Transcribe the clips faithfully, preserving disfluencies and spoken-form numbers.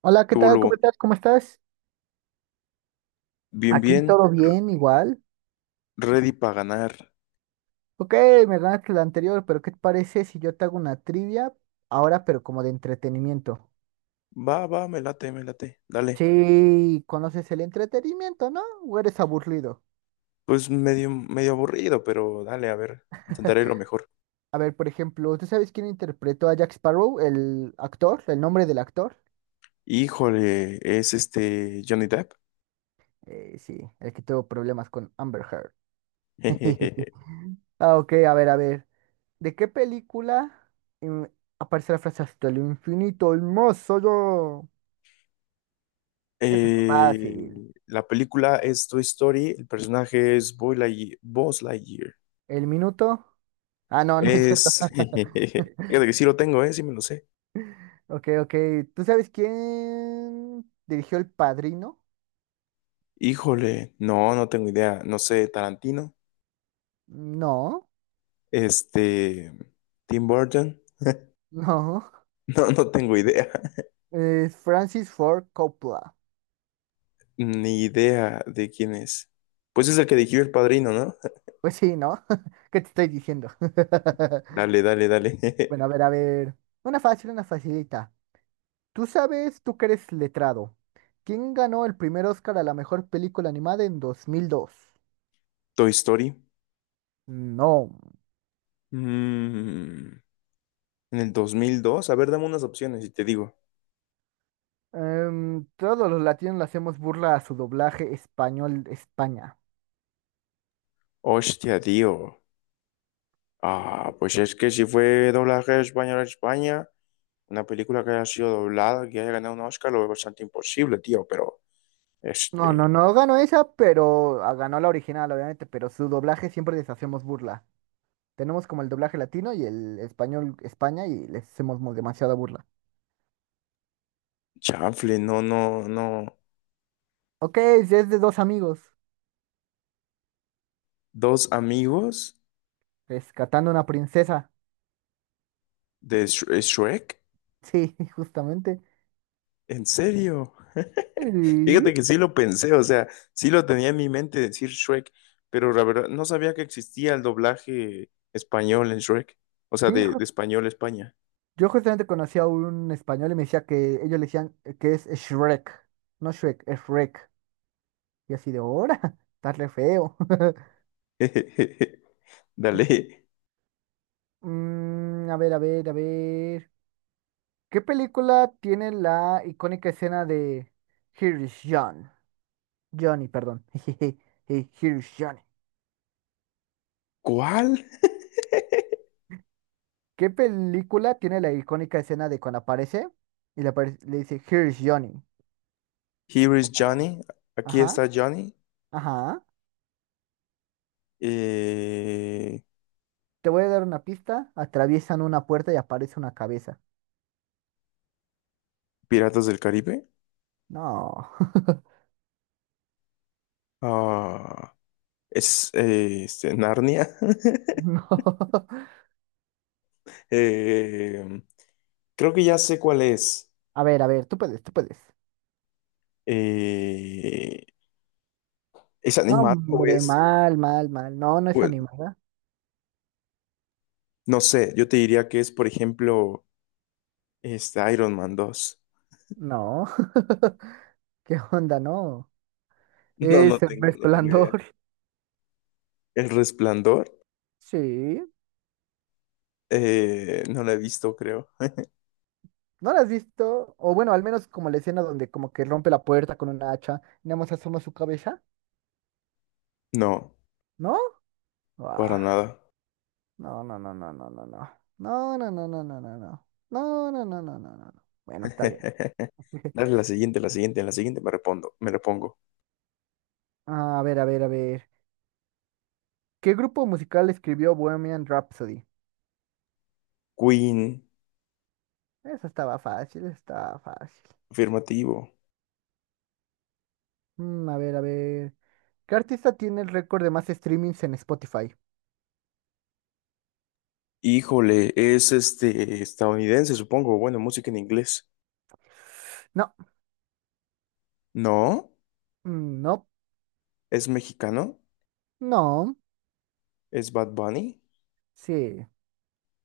Hola, ¿qué Luego, tal? ¿Cómo luego, estás? ¿Cómo estás? bien, Aquí bien, todo re- bien, igual. ready para ganar. Ok, me ganaste la anterior, pero ¿qué te parece si yo te hago una trivia ahora, pero como de entretenimiento? Va, va, me late, me late, dale. Sí, conoces el entretenimiento, ¿no? ¿O eres aburrido? Pues medio, medio aburrido, pero dale, a ver, intentaré lo mejor. A ver, por ejemplo, ¿tú sabes quién interpretó a Jack Sparrow, el actor, el nombre del actor? Híjole, es este Johnny Depp. Eh, sí, el que tuvo problemas con Amber Heard. Ah, ok, a ver, a ver. ¿De qué película mm, aparece la frase hasta el infinito, el más allá? Eso está Eh, fácil. La película es Toy Story, el personaje es Boy Lightyear, Buzz Lightyear. ¿El minuto? Ah, no, no es cierto. Es, jejeje. fíjate que sí lo tengo, eh, sí me lo sé. Ok, ok. ¿Tú sabes quién dirigió El Padrino? Híjole, no, no tengo idea, no sé, Tarantino, No, este, Tim Burton, no. no, no tengo idea. Es Francis Ford Coppola. Ni idea de quién es. Pues es el que dirigió El Padrino, ¿no? Pues sí, ¿no? ¿Qué te estoy diciendo? Dale, dale, dale. Bueno, a ver, a ver. Una fácil, una facilita. Tú sabes, tú que eres letrado. ¿Quién ganó el primer Oscar a la mejor película animada en dos mil dos? Toy Story. No. Mm, en el dos mil dos. A ver, dame unas opciones y te digo. Em, todos los latinos le hacemos burla a su doblaje español de España. Hostia, tío. Ah, pues es que si fue doblaje español a España, una película que haya sido doblada, que haya ganado un Oscar, lo veo bastante imposible, tío. Pero, No, no, este, no ganó esa, pero ah, ganó la original, obviamente, pero su doblaje siempre les hacemos burla. Tenemos como el doblaje latino y el español España y les hacemos mo- demasiada burla. chanfle, no, no, no. Ok, es de dos amigos Dos amigos rescatando una princesa. de Sh- Shrek. Sí, justamente. ¿En serio? Sí, Fíjate que sí lo pensé, o sea, sí lo tenía en mi mente decir Shrek, pero la verdad no sabía que existía el doblaje español en Shrek, o sea, sí, de, de ju- español a España. yo justamente conocí a un español y me decía que ellos le decían eh, que es Shrek, no Shrek, es Shrek. Y así de, ahora, está re feo. Dale. Mm, a ver, a ver, a ver. ¿Qué película tiene la icónica escena de Here is John? Johnny, perdón. Jejeje, eh, Here is Johnny. ¿Cuál? ¿Qué película tiene la icónica escena de cuando aparece y le, apare- le dice Here is Johnny? Here is Como, Johnny. Aquí ajá, está Johnny. ajá. Eh, Te voy a dar una pista. Atraviesan una puerta y aparece una cabeza. Piratas del Caribe. No, Ah, es eh, este, Narnia. no. Eh, Creo que ya sé cuál es. A ver, a ver, tú puedes, tú puedes. Eh, ¿Es No, animado o hombre, es? mal, mal, mal. No, no es Bueno, animada. no sé, yo te diría que es, por ejemplo, este Iron Man dos. No. ¿Qué onda? No. No, no Es el tengo, no tengo idea. resplandor. El Resplandor, Sí, eh, no la he visto, creo. ¿no la has visto? O bueno, al menos como la escena donde como que rompe la puerta con una hacha y nada más asoma su cabeza, No, ¿no? para Ah, nada. no, no, no, no, no, no, no. No, no, no, no, no, no, no. No, no, no, no, no, no. No. Bueno, está bien. Dale la siguiente, la siguiente, en la siguiente me repondo, me repongo. A ver, a ver, a ver. ¿Qué grupo musical escribió Bohemian Rhapsody? Queen, Eso estaba fácil, estaba fácil. afirmativo. Mm, a ver, a ver. ¿Qué artista tiene el récord de más streamings en Spotify? Híjole, es este estadounidense, supongo. Bueno, música en inglés. No, No, mm, no, es mexicano, no, es Bad Bunny. sí.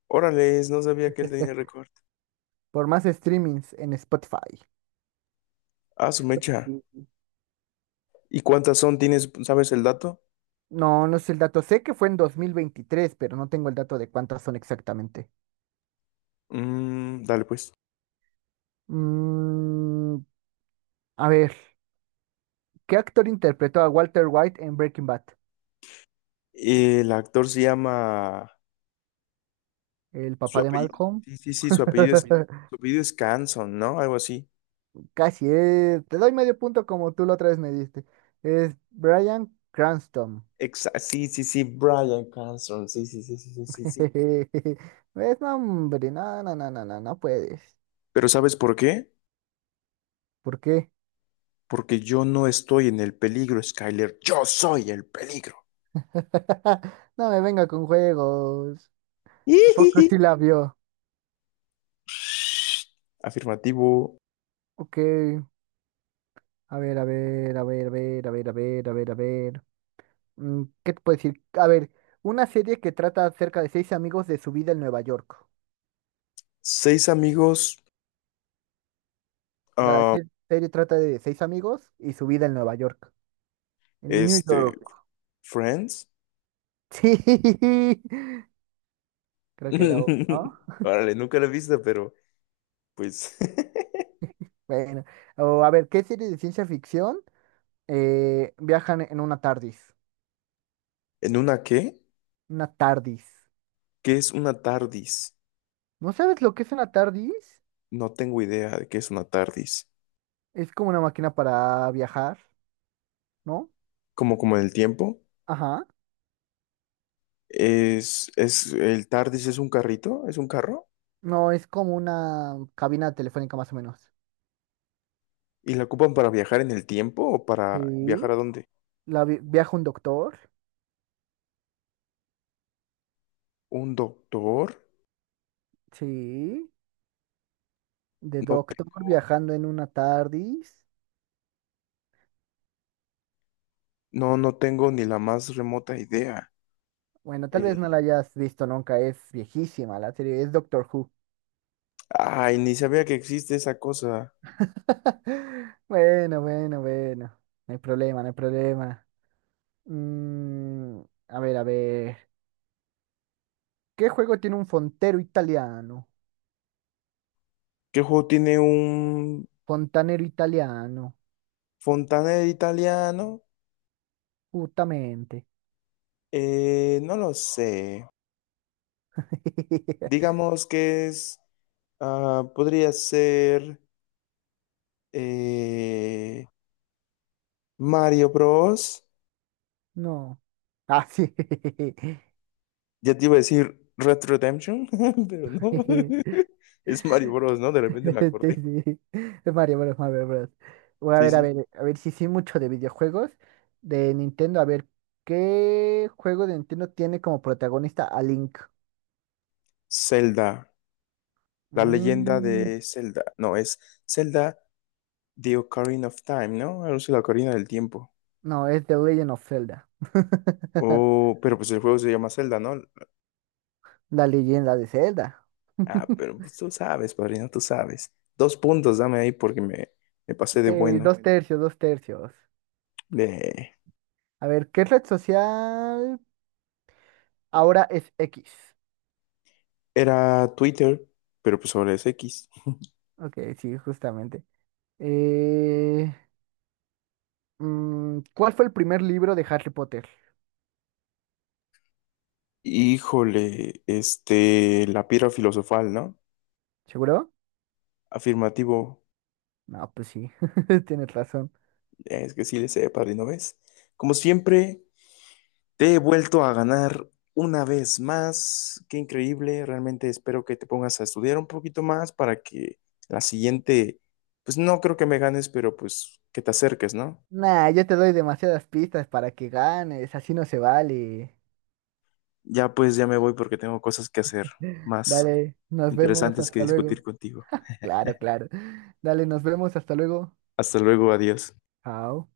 Órale, no sabía que él tenía récord. Por más streamings en Spotify. Ah, su mecha. Spotify. ¿Y cuántas son? ¿Tienes, sabes el dato? No, no sé el dato. Sé que fue en dos mil veintitrés, pero no tengo el dato de cuántas son exactamente. Mm, dale pues. Mm, a ver, ¿qué actor interpretó a Walter White en Breaking Bad? El actor se llama... ¿El Su papá de apellido. Malcolm? Sí, sí, sí, su apellido Lo es, mismo. su apellido es Canson, ¿no? Algo así. Casi, eh, te doy medio punto como tú la otra vez me diste. Es Bryan Cranston. Exa- sí, sí, sí, Brian Cranston. Sí, sí, sí, sí, sí, sí, sí. ¿Ves? No, hombre, no, no, no, no, no, no puedes. Pero ¿sabes por qué? ¿Por qué? Porque yo no estoy en el peligro, Skyler. Yo soy el peligro. No me venga con juegos. ¿A poco Ijiji. sí la vio? Shh. Afirmativo. Ok, a ver, a ver, a ver, a ver, a ver, a ver, a ver, a ver. Mm, ¿qué te puedo decir? A ver, una serie que trata acerca de seis amigos de su vida en Nueva York. Seis amigos. La ah, se- serie trata de seis amigos y su vida en Nueva York. En New este. York. Friends. Sí, creo que era obvio, ¿no? Órale, nunca la he visto, pero pues. Bueno, o a ver, ¿qué serie de ciencia ficción eh, viajan en una TARDIS? ¿En una qué? Una TARDIS. ¿Qué es una TARDIS? ¿No sabes lo que es una TARDIS? No tengo idea de qué es una TARDIS. Es como una máquina para viajar, ¿no? Como como en el tiempo, Ajá. es es el TARDIS es un carrito, es un carro No, es como una cabina telefónica más o menos. y la ocupan para viajar en el tiempo o para Sí. viajar a dónde? La vi- viaja un doctor. ¿Un doctor? Sí. De No doctor tengo viajando en una TARDIS. no no tengo ni la más remota idea. Bueno, tal vez no la Eh, hayas visto nunca, es viejísima la serie, es Doctor Who. Ay, ni sabía que existe esa cosa. Bueno, bueno, bueno. No hay problema, no hay problema. Mm, a ver, a ver. ¿Qué juego tiene un fontero italiano? ¿Qué juego tiene un Fontanero italiano, fontanero italiano? justamente. Eh, no lo sé. Digamos que es ah, podría ser eh, Mario Bros. No. Ah, sí. Ya te iba a decir Red Redemption, pero no. Jeje. Es Mario Bros, ¿no? De repente me acordé. Sí, sí. Mario Bros, Mario Bros. Voy a Sí, ver, a sí. ver, a ver si sí mucho de videojuegos de Nintendo. A ver, ¿qué juego de Nintendo tiene como protagonista a Link? Zelda, la leyenda Mm, de Zelda. No, es Zelda The Ocarina of Time, ¿no? Algo así, la Ocarina del Tiempo. no, es The Legend of Zelda. Oh, pero pues el juego se llama Zelda, ¿no? La leyenda de Zelda. Ah, pero pues tú sabes, padrino, tú sabes. Dos puntos, dame ahí porque me, me pasé Ok, de dos, bueno. bueno, tercios, dos tercios. De... A ver, ¿qué red social ahora es X? Era Twitter, pero pues ahora es X. Ok, sí, justamente. Eh, Mm, ¿cuál fue el primer libro de Harry Potter? Híjole, este, la piedra filosofal, ¿no? ¿Seguro? Afirmativo, No, pues sí, tienes razón. es que sí le sé, padrino, ¿ves? Como siempre, te he vuelto a ganar una vez más. Qué increíble, realmente espero que te pongas a estudiar un poquito más para que la siguiente, pues no creo que me ganes, pero pues que te acerques, ¿no? Nah, yo te doy demasiadas pistas para que ganes, así no se vale. Ya pues ya me voy porque tengo cosas que hacer más Dale, nos vemos, interesantes que hasta luego. discutir contigo. Claro, claro. Dale, nos vemos, hasta luego. Hasta luego, adiós. Chao.